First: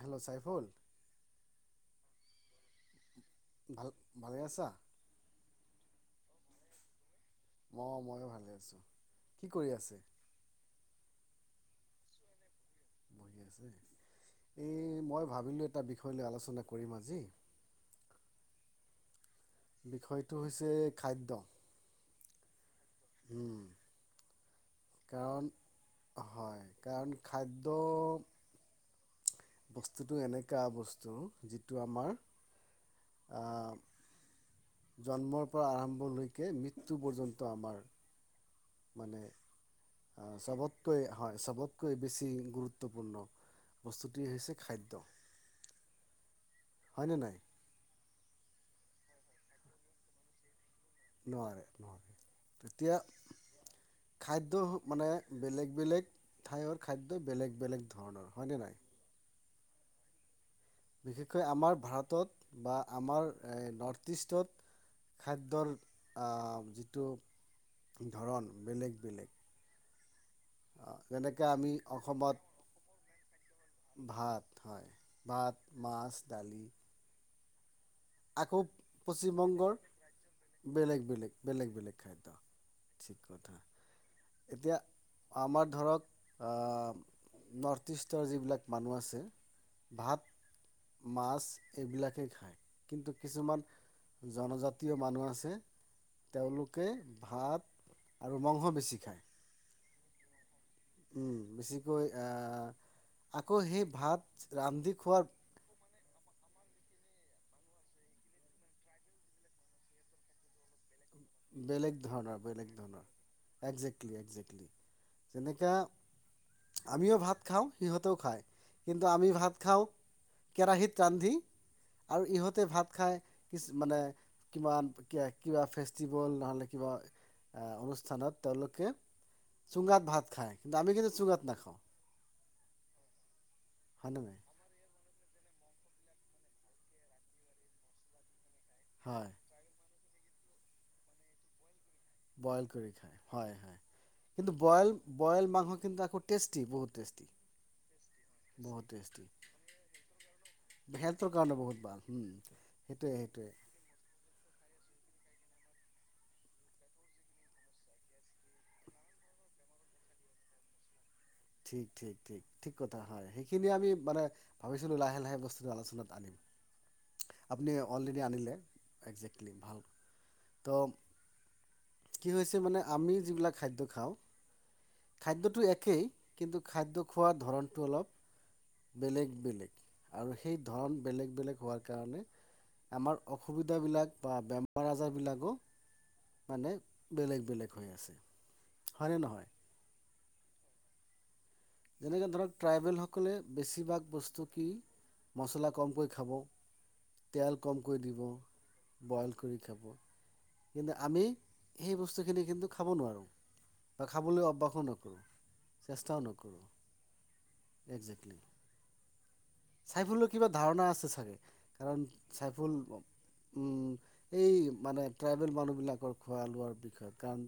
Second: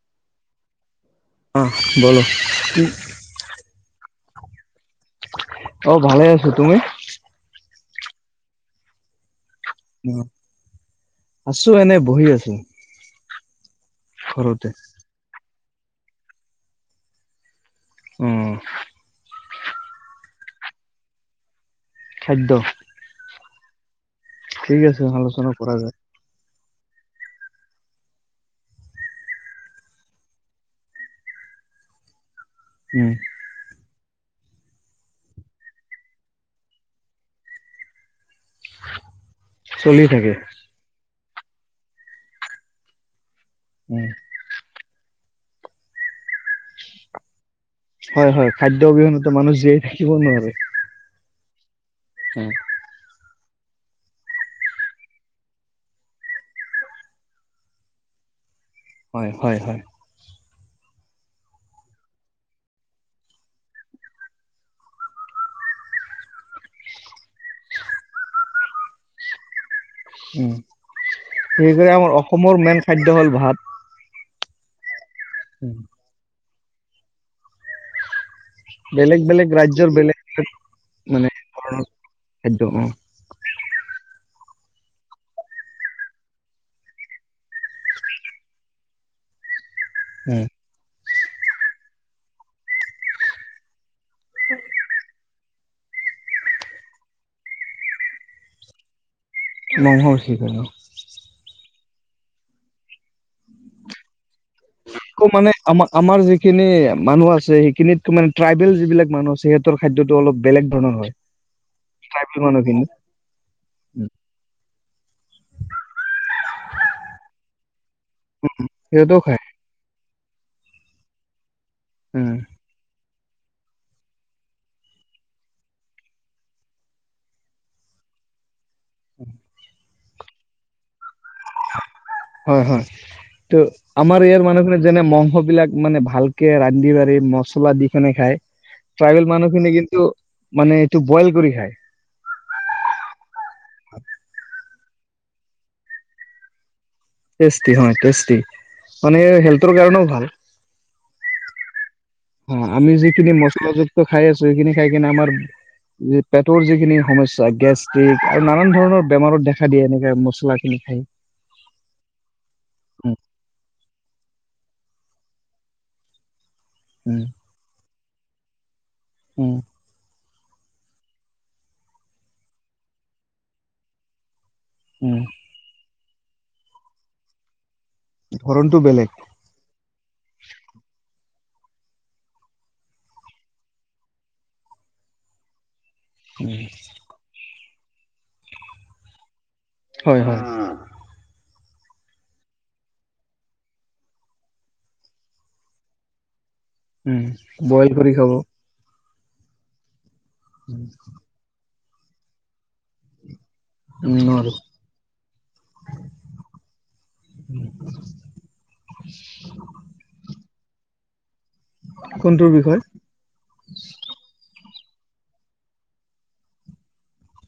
Hello, Saiful অহ ', বল ভাল ভালে আছা? অহ ', ভালে আছো তুমি? অহ ', মইো ভালে আছো। কি কৰি আছে? আছো এনে বহি আছো। বহি আছে ঘৰতে। এই মই ভাবিলো এটা বিষয় লৈ আলোচনা কৰিম আজি। উম। বিষয়টো হৈছে খাদ্য। খাদ্য। হুম। ঠিক আছে আলোচনা কৰা যায়। হয় কাৰণ খাদ্য বস্তুটো এনেকা বস্তু যিটো আমাৰ উম। আহ, জন্মৰ পৰা আৰম্ভলৈকে মৃত্যু পৰ্যন্ত আমাৰ মানে চলি থাকে। চবতকৈ হয় সবতকৈ বেছি গুৰুত্বপূৰ্ণ। উম বস্তুটোৱে হৈছে খাদ্য। দ্য। হয় নে নাই? হয় হয় খাদ্য অবিহনেতো মানুহ জীয়াই থাকিব নোৱাৰে। নোৱাৰে। এতিয়া খাদ্য মানে বেলেগ বেলেগ ঠাইৰ খাদ্য বেলেগ বেলেগ ধৰণৰ হয়নে নাই? হয় হয়। বিশেষকৈ আমাৰ ভাৰতত বা আমাৰ নৰ্থ ইষ্টত খাদ্যৰ আহ যিটো ধৰণ বেলেগ বেলেগ। উম যেনেকৈ আমি সেইকাৰনে আমাৰ অসমত অসমৰ মেইন খাদ্য হ'ল ভাত। হয়। ভাত, মাছ। দালি। আকৌ বেলেগ বেলেগ পশ্চিমবংগৰ ৰাজ্যৰ বেলেগ বেলেগ মানে বেলেগ বেলেগ ধৰণৰ বেলেগ খাদ্য ঠিক কথা। এতিয়া আমাৰ ধৰক নৰ্থ ইষ্টৰ যিবিলাক মানুহ আছে ভাত মাছ এইবিলাকে খায়। কিন্তু কিছুমান জনজাতীয় মানুহ আছে তেওঁলোকে ভাত আৰু মংস বেছি খায়। মঙহ বেছি খাই অঁ। উম বেছিকৈ আহ আকৌ সেই ভাত ৰান্ধি খোৱাৰ আকৌ মানে আমাৰ আমাৰ যিখিনি মানুহ আছে সেইখিনিত মানে ট্ৰাইবেল যিবিলাক মানুহ আছে সিহতৰ খাদ্য অলপ বেলেগ ধৰণৰ হয়। বেলেগ ট্ৰাইবেল ধৰণৰ বেলেগ মানুহখিনি ধৰণৰ এক্সাক্টলি এক্সাক্টলি। যেনেকে আমিও ভাত খাওঁ সিহঁতেও খায় কিন্তু সিহঁতেও আমি খায় ভাত খাওঁ কেৰাহীত ৰান্ধি আৰু উম ইহঁতে ভাত খাই কিছ মানে কিমান কে কিবা ফেচ জীৱল নহলে কিবা আ অনুষ্ঠানত তেওঁলোক কে চুঙাত ভাত খাই কিন্তু আমি চুঙা নেখাওঁ। হয় হয়। ত' আমাৰ নাই ইয়াৰ মানুহখিনি যেনে ম স বিলাক মানে ভালকে ৰান্ধি বাঢ়ি মচলা দি কিনি খায়। ট্ৰাইবেল হয় মানুহখিনি কিন্তু মানে এইটো বইল কৰি খায়। বইল কৰি খায় হয় হয় কিন্তু বইল বইল মাংস কিন্তু একৌ টেষ্টি বহুত। টেষ্টি হয় টেষ্টি বহুত মানে টেষ্টি হেল্থৰ কাৰণেও ভাল। হেল্থৰ কাৰণে বহুত ভাল হুম, অ আমি সেইটোৱে যিখিনি সেইটোৱে মছলাযুক্ত খাই আছো সেইখিনি সেইকাৰণে আমাৰ পেটৰ যিখিনি সমস্যা গেষ্টিক আৰু নানান ধৰণৰ বেমাৰত দেখা দিয়ে এনেকে মছলা খিনি খাই। ঠিক ঠিক ঠিক ঠিক কথা উম হয় সেইখিনি আমি মানে ভাবিছো লাহে লাহে বস্তুটো আলোচনাত আনিম। উম আপুনি। অলৰেডি আনিলে। একজেক্টলি উম ভাল। তো কি হৈছে মানে আমি যিবিলাক খাদ্য খাওঁ উম খাদ্যটো একেই। কিন্তু খাদ্য খোৱাৰ ধৰণ টো অলপ বেলেগ বেলেগ। আৰু সেই ধৰণ বেলেগ বেলেগ হোৱাৰ কাৰণে আমাৰ অসুবিধাবিলাক বা বেমাৰ আজাৰবিলাকো উম, মানে বেলেগ বেলেগ। হৈ আছে, হয়নে নহয়? হয় হয়। যেনেকে ধৰক ট্ৰাইবেলসকলে বেছিভাগ বস্তু কি মচলা কমকৈ খাব। উম তেল বইল কমকৈ কৰি দিব খাব। বইল কৰি খাব। কিন্তু আমি সেই বস্তুখিনি কিন্তু খাব নোৱাৰোঁ। বা উম, খাবলৈ নোৱাৰো অভ্যাসো নকৰোঁ চেষ্টাও নকৰোঁ। একজেক্টলি। [unintelligible] [unintelligible] কিবা ধাৰণা আছে চাগে। কাৰণ কোনটোৰ চাইফুল, বিষয়? উ', এই, মানে ট্ৰাইবেল মানুহবিলাকৰ খোৱা লোৱাৰ বিষয়ে কাৰণ,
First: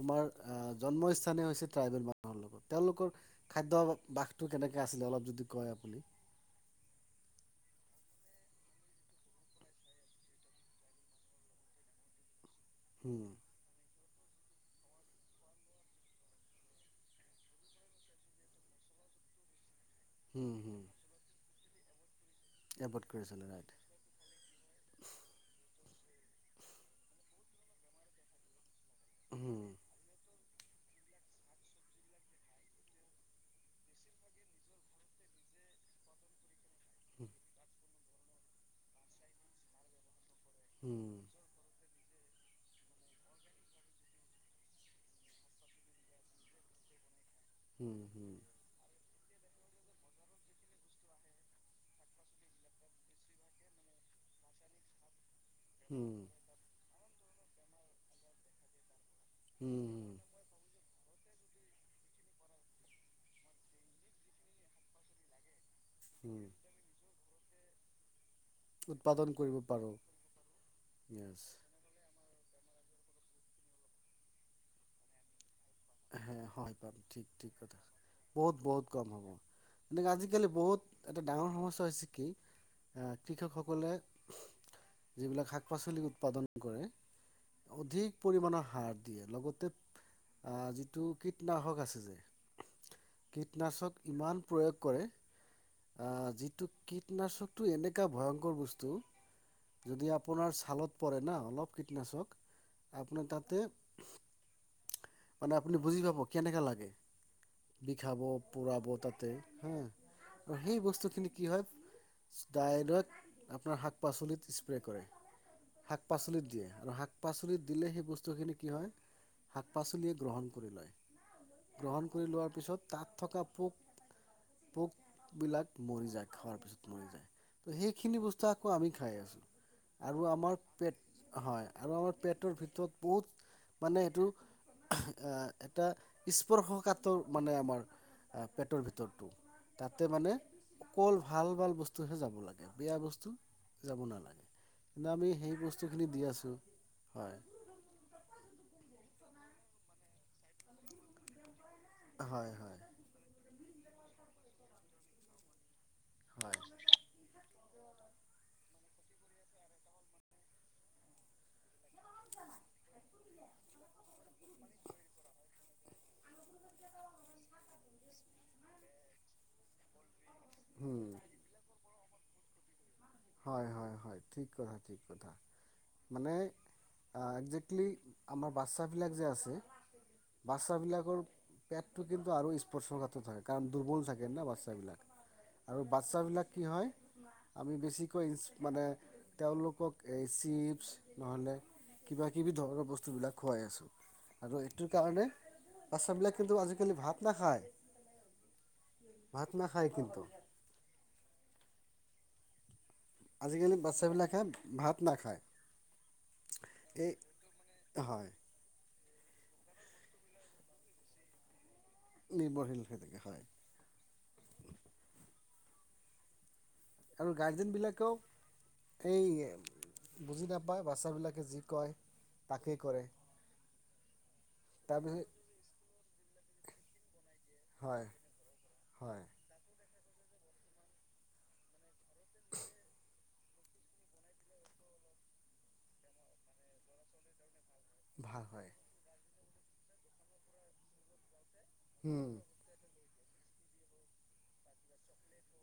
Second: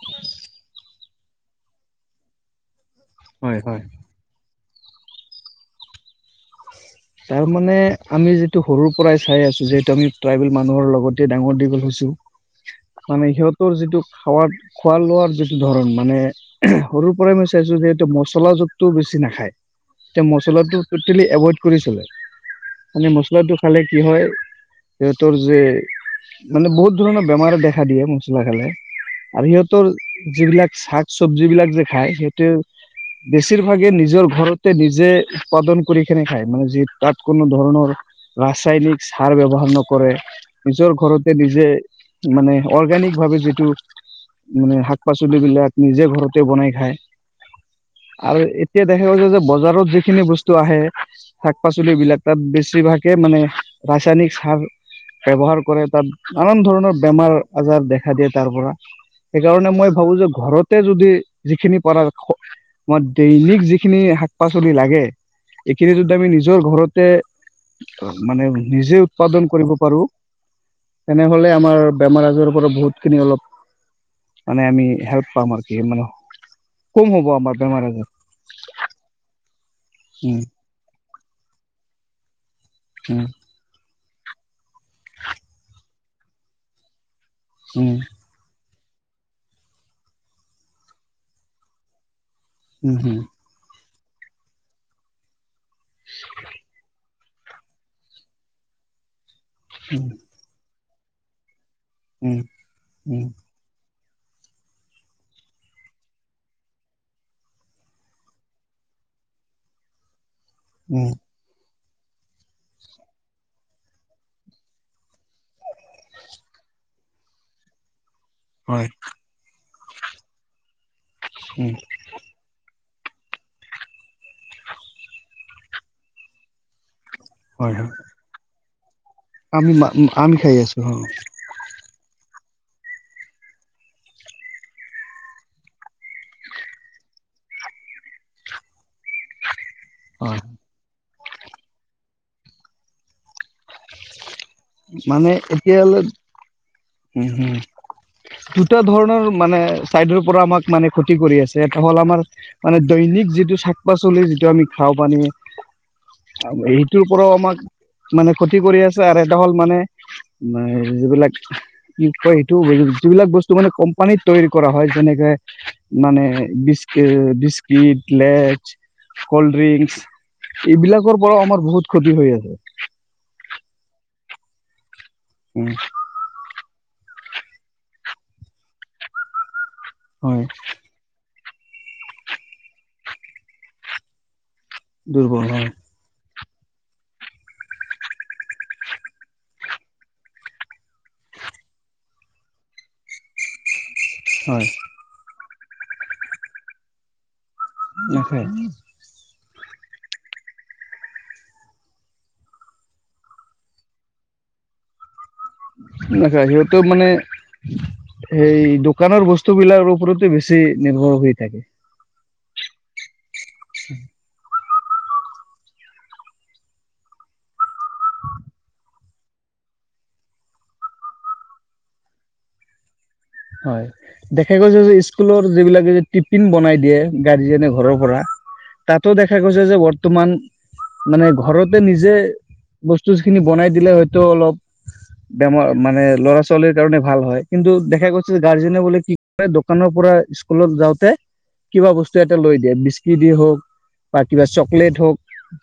তোমাৰ আহ জন্মস্থান স্থানে হৈছে ট্ৰাইবেল মানুহৰ লগত। তেওঁলোকৰ হয় হয়। খাদ্য বাসটো কেনেকৈ আছিলে অলপ যদি কয় আপুনি, তাৰ মানে আমি যিটো সৰুৰ পৰাই চাই আছো যিহেতু আমি ট্ৰাইবেল মানুহৰ লগতে ডাঙৰ দীঘল হৈছো। মানে হুম সিহঁতৰ যিটো খাৱাত, খোৱা লোৱাৰ যিটো ধৰণ মানে সৰুৰ পৰাই মই চাইছো যে মছলা জোখটো বেছি নাখায়। এতিয়া হুম মচলাটো হুম টোটেলি এভইড কৰিছিলে, এবৰ্ড মানে কৰিছিলে মছলাটো ৰাইট খালে কি হয়, সিহঁতৰ যে, মানে বহুত ধৰণৰ বেমাৰে দেখা দিয়ে, মছলা খালে। আৰু হুম সিহঁতৰ যিবিলাক শাক চবজি বিলাক যে খাই সিহঁতে বেছিভাগে নিজৰ ঘৰতে নিজে উৎপাদন কৰি কেনে মানে যিটো, তাত কোনো ধৰণৰ, ৰাসায়নিক সাৰ ব্যৱহাৰ নকৰে। নিজৰ হুম ঘৰতে নিজে, মানে অৰ্গেনিক ভাৱে যিটো মানে শাক পাচলিবলাক নিজে ঘৰতে বনাই খায়। হুম হুম আৰু এতিয়া দেখা গৈছে যে বজ বজাৰত যিখিনি বস্তু আহে, শাক পাচলি বিলাক তাত বেছিভাগে মানে ৰাসায়নিক সাৰ, ব্যৱহাৰ কৰে তাত হুম নানান ধৰণৰ বেমাৰ আজাৰ দেখা দিয়ে তাৰ পৰা। সেইকাৰণে হুম মই হুম ভাবো যে ঘৰতে যদি, যিখিনি পৰা আমাৰ দৈনিক যিখিনি শাক পাচলি লাগে, কিন্তু যদি আমি হুম নিজৰ ঘৰতে, অ'। মানে নিজে উৎপাদন কৰিব পাৰো, ইয়েছ তেনেহলে আমাৰ বেমাৰ আজাৰৰ পৰা বহুত, খিনি অলপ, মানে আমি হেল্প পাম আৰু। কি মানে হ হয় পাম [unintelligible] কম ঠিক, হ'ব ঠিক আমাৰ কথা বেমাৰ আজাৰ বহুত, বহুত কম হ'ব। এনেকে উম আজিকালি বহুত এটা ডাঙৰ সমস্যা হৈছে কি? আহ কৃষকসকলে যিবিলাক শাক পাচলি উৎপাদন কৰে। উম অধিক পৰিমণৰ সাৰ দিয়ে লগতে আহ যিটো কীটনাশক আছে যে উম উম হম কীটনাশক ইমান প্ৰয়োগ কৰে আহ যিটো কীট কীটনাশকতটো এনেকা ভয়ংকৰ বস্তু যদি আপোনাৰ চালত পৰে না অলপ কীটনাশক উম উম আপোনাৰ তাতে মানে আপুনি বুজি পাব কেনেকা লাগে বিষাব, পোৰাব তাতে হা সেই উম উম বস্তুখিনি কি হয় ডাইন আপোনাৰ শাক পাচলিত স্প্ৰে কৰে। শাক পাচলিত দিয়ে আৰু শাক পাচলিত দিলে সেই বস্তু খিনি কি হয়, শাক পাচলিয়ে গ্ৰহণ কৰি লয় উম গ্ৰহণ কৰি লোৱাৰ পিছত ত তাত থকা পোক পোক বিলাক খোৱা পিছত মৰি যায়। হয় ত হয় সেইখিনি বস্তু আমি খাই আছোঁ আমি আৰু আমি খাই আমাৰ আছো অ পেট হয় আৰু আমাৰ পেট ভিতৰত বহুত মানে এইটো আহ এটা স্পৰ্শকাতৰ মানে আমাৰ পেটৰ ভিতৰত টো তাতে মানে হয় অকল ভাল ভাল বস্তুহে যাব। বেয়া বস্তু যাব নালাগে। কিন্তু আমি মানে সেই এতিয়ালে বস্তুখিনি দি আছোঁ হুম হয় হুম দুটা ধৰণৰ মানে চাইডৰ পৰা আমাক মানে ক্ষতি কৰি আছে। এটা হ'ল আমাৰ হয় হয় মানে দৈনিক যিটো চ পাচলি যিটো আমি খাওঁ পাৰি হয় এইটোৰ পৰাও আমাক মানে ক্ষতি কৰি আছে আৰ হ'ল মানে, যিবিলাক কি কয়, সেইটো যিবিলাক বস্তু মানে কোম্পানীত তৈৰি কৰা হয় যেনেকে মানে বি বিস্কিট, লেজ, কল্ড ড্ৰিংক হয় এইবিলাকৰ পৰাও আমাৰ বহুত ক্ষতি হয় [inaudible] হয়, হয়, হয়, ঠিক কথা। উম মানে আ একজেক্টলি আমাৰ বাচ্ছা বিলাক যে আছে হয় বাচ্ছা বিলাকৰ পেটটো কিন্তু আৰু স্পৰ্শৰ [unintelligible] থাকে কাৰণ দুৰ্বল থাকে না বা [unintelligible] দুৰ্বল হয় আৰু বাচ্ছাাবিলাক কি হয়, আমি বেছি মানে তেওঁলোকক এই চিপ্ছ নহ'লে কিবা কিবি ধৰণৰ বস্তুবিলাক খুৱাই আছোঁ। আৰু হয় এটো কাৰণে বাচ্ছাবিলাক কিন্তু আজিকালি ভাত নাখায়। নাখাই। ভাত নাখায় কিন্তু আজিকালি বাচ্ছাবিলাকে, ভাত নাখায়। না সিহঁতেও মানে এই হয় সেই দোকানৰ বস্তুবিলাকৰ ওপৰতে বেছি নিৰ্ভৰ হৈ থাকে। নিৰ্ভৰশীল হৈ থাকে হয়। [inaudible] আৰু গাৰ্জেন বিলাকেও এই বুজি নাপায় বাচ্ছাবিলাকে যি কয় তাকেই কৰে। হয় দেখা গৈছে যে তাৰপিছত স্কুলৰ যিবিলাক টিফিন বনাই দিয়ে গাৰ্জেনে ঘৰৰ হয় পৰা তাতো হয় দেখা গৈছে যে ব তমান, মানে ঘৰতে নিজে বস্তু খিনি বনাই দিলে হয়তো অলপ বেমাৰ মানে ল'ৰা ছোৱালীৰ কাৰণে ভাল হয় কিন্তু ভাল হয় গাৰ্জেনে বলে [unintelligible] দোকানৰ পৰা স্কুলত যাওঁতে কিবা বস্তু হুম এটা লৈ দিয়ে বিছ কি দি হওক, বা কিবা চকলেট হওক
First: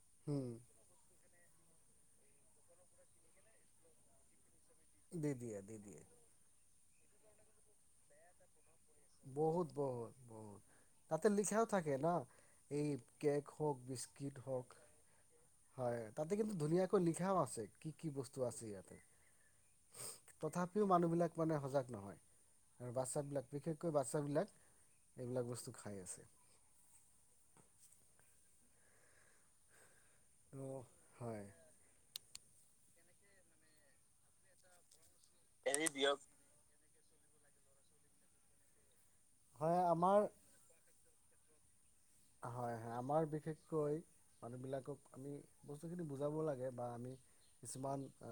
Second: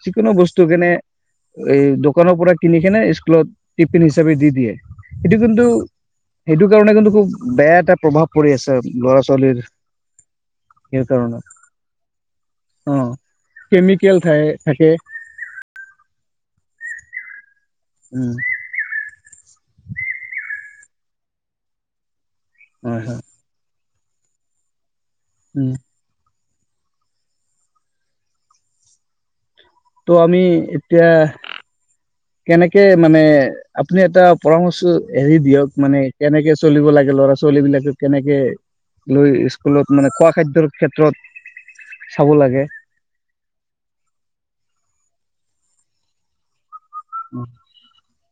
যিকোনো হুম বস্তু যেনে এই দোকানৰ পৰা কিনি কিনে স্কুলত টিফিন হিচাপে দি দিয়ে। দি এইটো দিয়ে কিন্তু, দি দিয়ে এইটো কাৰণে কিন্তু খু বেয়া এটা প্ৰভাৱ পৰি আছ বহুত-বহুত, সেই তাতে কাৰণে লিখাও থাকে ন এই অ কেক হওক, কেমিকেল থ বিস্কিট হওক, থাকে হয় তাত তাতে কিন্তু ধুনীয়াকৈ লিখাও আছে। কি কি উম বস্তু আছে ইয়াতে? তথাপিও মানুহবিলাক মানে সজাগ নহয়। আৰু হয় হয় বাচ্ছাবিলাক বিশেষ কে বাচ্ছাবিলাক এইবিলাক উম বস্তু খাই আছে। ত' আমি ত' এতিয়া হয় কেনেকে মানে আপুনি এটা পৰামৰ্শ এৰি দিয়ক মানে কেনেকে চলিব লাগ ল'ৰা-ছোৱালীবিলাকে কেনেকে লৈ হয় স্কুলত মানে আমাৰ খোৱা খাদ্যৰ ক্ষেত্ৰত চাব লাগে। হয়, হয় আমাৰ বিশেষকৈ মানুহবিলাকক আমি বস্তুখিনি বুজাব লাগে। বা আমি উম, কিছুমান আ,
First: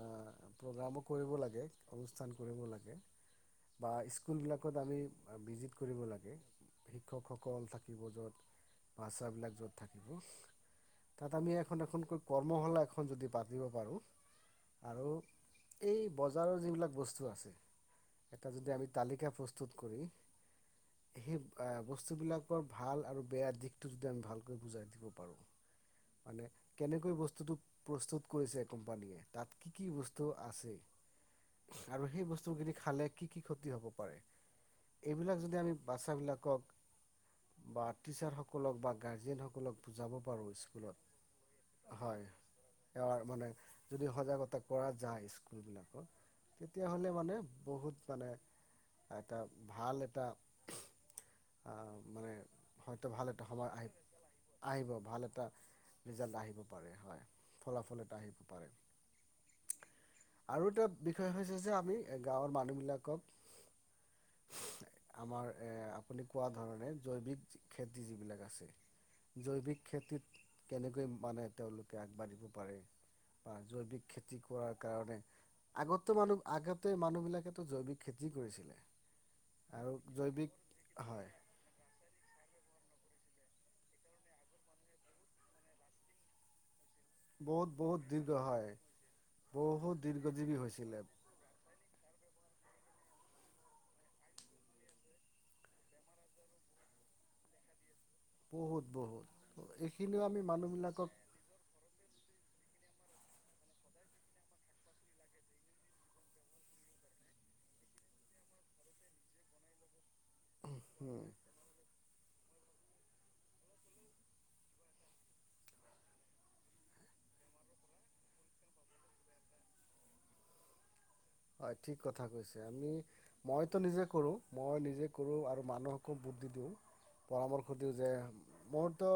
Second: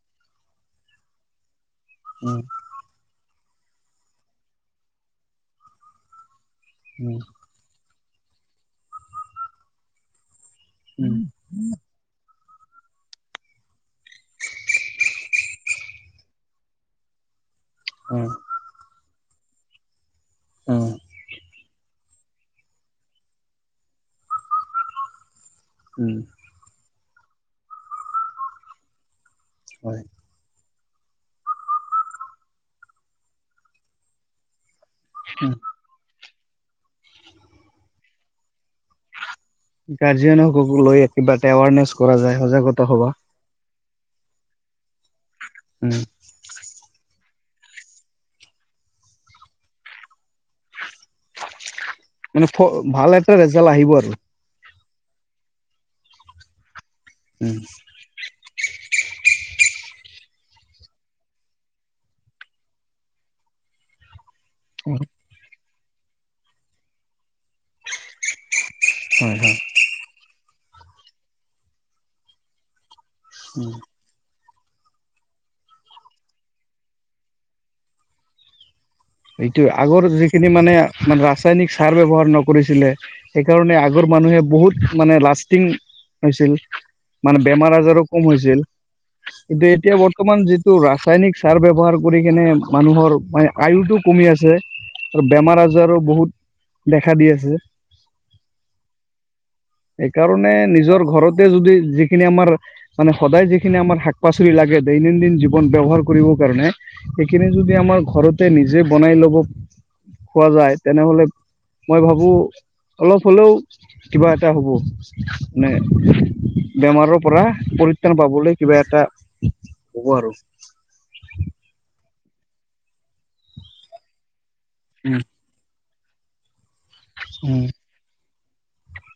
প্ৰগ্ৰামো কৰিব লাগে। অনুস্থান উম, কৰিব লাগে। বা স্কুল বিলাকত আমি ভিজিত কৰিব লাগে। উম, শিক্ষকসকল থাক [unintelligible] [unintelligible] বিলাক য'ত থাকিব উম, তাত আমি এখন, এখনকৈ কৰ্মশালা এখন যদি পাতিব পাৰোঁ আৰু এই বজাৰৰ যিবিলাক বস্তু আছে এটা যদি আমি তালিকা প্ৰস্তুত কৰি উম, উম, সেই অ', বস্তুবিলাকৰ ভাল আৰু বেয়া দিশ টো যদি আমি ভালকৈ বুজাই দিব পাৰোঁ। উম। মানে কেনেকৈ বস্তুটোক প্ৰস্তুত কৰিছে কোম্পানীয়ে? তাত কি কি হয়। বস্তু আছে? আৰু সেই বস্তুখিনি খালে কি কি ক্ষতি হ'ব পাৰে? এইবিলাক যদি আমি বাছাবিলাক [unintelligible] স বা গাৰ্জেনসকলক বুজাব পাৰোঁ গাৰ্জিয়ানসকলক স্কুলত লৈ কিবা এটা এৱাৰনেছ কৰা যায় সজাগতা সভা। হয় মানে। যদি সজাগতা কৰা যায়। উম। তেতিয়া হলে মানে বহুত মানে এটা ভাল এটা। আহ মানে [unintelligible] হয়তো ভাল এটা সময় ৰিজাল্ট আহি আহিব আৰু। আহিব ভাল এটা ৰিজাল্ট আহিব। উম, ফলাফল এটা আহিব। আৰু এটা বিষয় হৈছে যে আমি গাঁৱৰ মানুহবলাকক আমাৰ এ আপুনি কোৱা ধৰণে জৈৱিক। যিবিলাক আছে। হয়, হয়। জৈৱিক খেতিত। কেনেকৈ মানে তেওঁলোকে আগবাঢ়িব পাৰে। বা উম, জৈৱিক ক্ষেত্ৰ কৰাৰ কাৰণে আগতো মানুহ আগতে মানুহ বিলাকেো জৈৱিক খেতি কৰিছিলে। এইটোয় আৰু আগৰ যিখিনি জৈৱিক মানে হয় ৰাসায়নিক সাৰ ব্যৱহাৰ নক কৰিছিলে সেইকাৰণে আগৰ মানুহে বহুত মানে লাষ্টিং হৈছিল। মানে বহুত বেমাৰ বহুত আজাৰো কম দীৰ্ঘ হৈছিল হয় কিন্তু এতিয়া বহুত বৰ্তমান দীৰ্ঘজীৱী যিটো হৈছিলে ৰাসায়নিক সাৰ ব্যৱহাৰ কৰি কেনে মানুহৰ মানে আয়ুটোক। কমি আছে আৰু বেমাৰ আজাৰো বহুত দেখা দি আছে। বহুত বহুত এইখিনিও আমি মানুহবিলাকক। সেইখিনি আমাৰ মানে সদায় যিখিনি আমাৰ শাক পাচলি লাগে দৈনন্দিন জীৱন ব্যৱহাৰ কৰিবৰ কাৰণে সেইখিনি যদি আমাৰ ঘৰতে নিজে বনাই ল'ব। খোৱা যায় তেনেহলে মই ভাবো। অলপ হ'লেও কিবা এটা হ'ব মানে বেমাৰৰ পৰা পৰিত্ৰাণ পাবলৈ কিবা এটা হ'ব আৰু। হয় ঠিক কথা কৈছে আমি মইতো নিজে কৰো। মই নিজে উম কৰোঁ আৰু মানুহক। [unintelligible] বুদ্ধি দিওঁ। উম পৰামৰ্শ দিওঁ যে মোৰতো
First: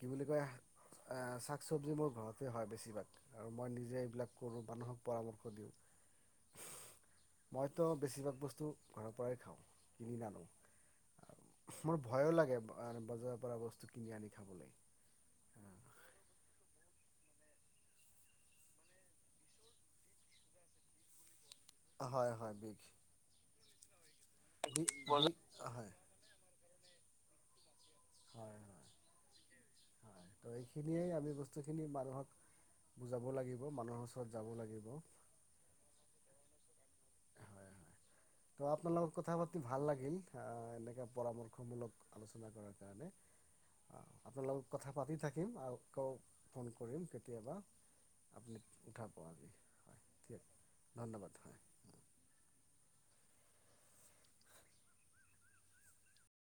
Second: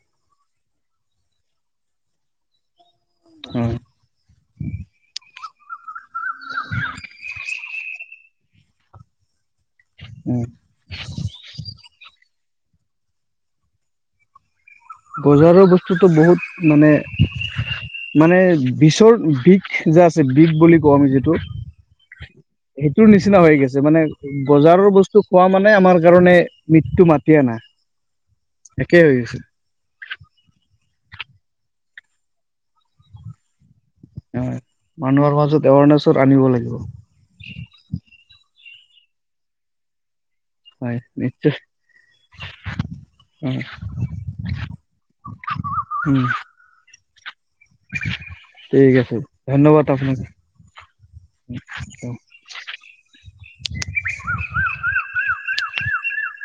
কি বুলি কয় আহ শাক চবজি মোৰ ঘৰতে হয় বেছিভাগ। আৰু উম মই নিজে এইবিলাক কৰোঁ মানুহক। [unintelligible] মইতো বেছিভাগ বস্তু ঘৰৰ পৰাই খাওঁ। কিনি উম নানো মোৰ ভয়ো লাগে। বজাৰৰ পৰা বস্তু কিনি আনি খাবলে। বজাৰৰ বস্তুটো বহুত মানে, মানে বিচৰ বিষ যে, আছে বিষ বুলি কওঁ আমি যিটো হয় হয় বিষ সেইটোৰ নিচিনা হৈ গৈছে মানে বি বজাৰৰ বস্তু খোৱা বিষ মানে হয় আমাৰ কাৰণে মৃত্যু মাতি আনা। একেই হৈ গৈছে। [unintelligible] সেয়ে আমি বস্তু খিনি মানুহক বুজাব লাগি মানুহৰ মাজত [unintelligible] আনিব লা [unintelligible] হয় ত আপোনাৰ লগত কথা পাতি ভাল লাগিল। আহ, হয় এনেকা নিশ্চয় পৰামৰ্শমূলক আলোচনা কৰাৰ কাৰণে অ আপোনাৰ লগত কথা পাতি থাকিম আকৌ উম ফোন কৰিম। কেতিয়াবা আপুনি ঠিক আছে ধন্যবাদ [unintelligible] আপোনাক ধন্যবাদ। অ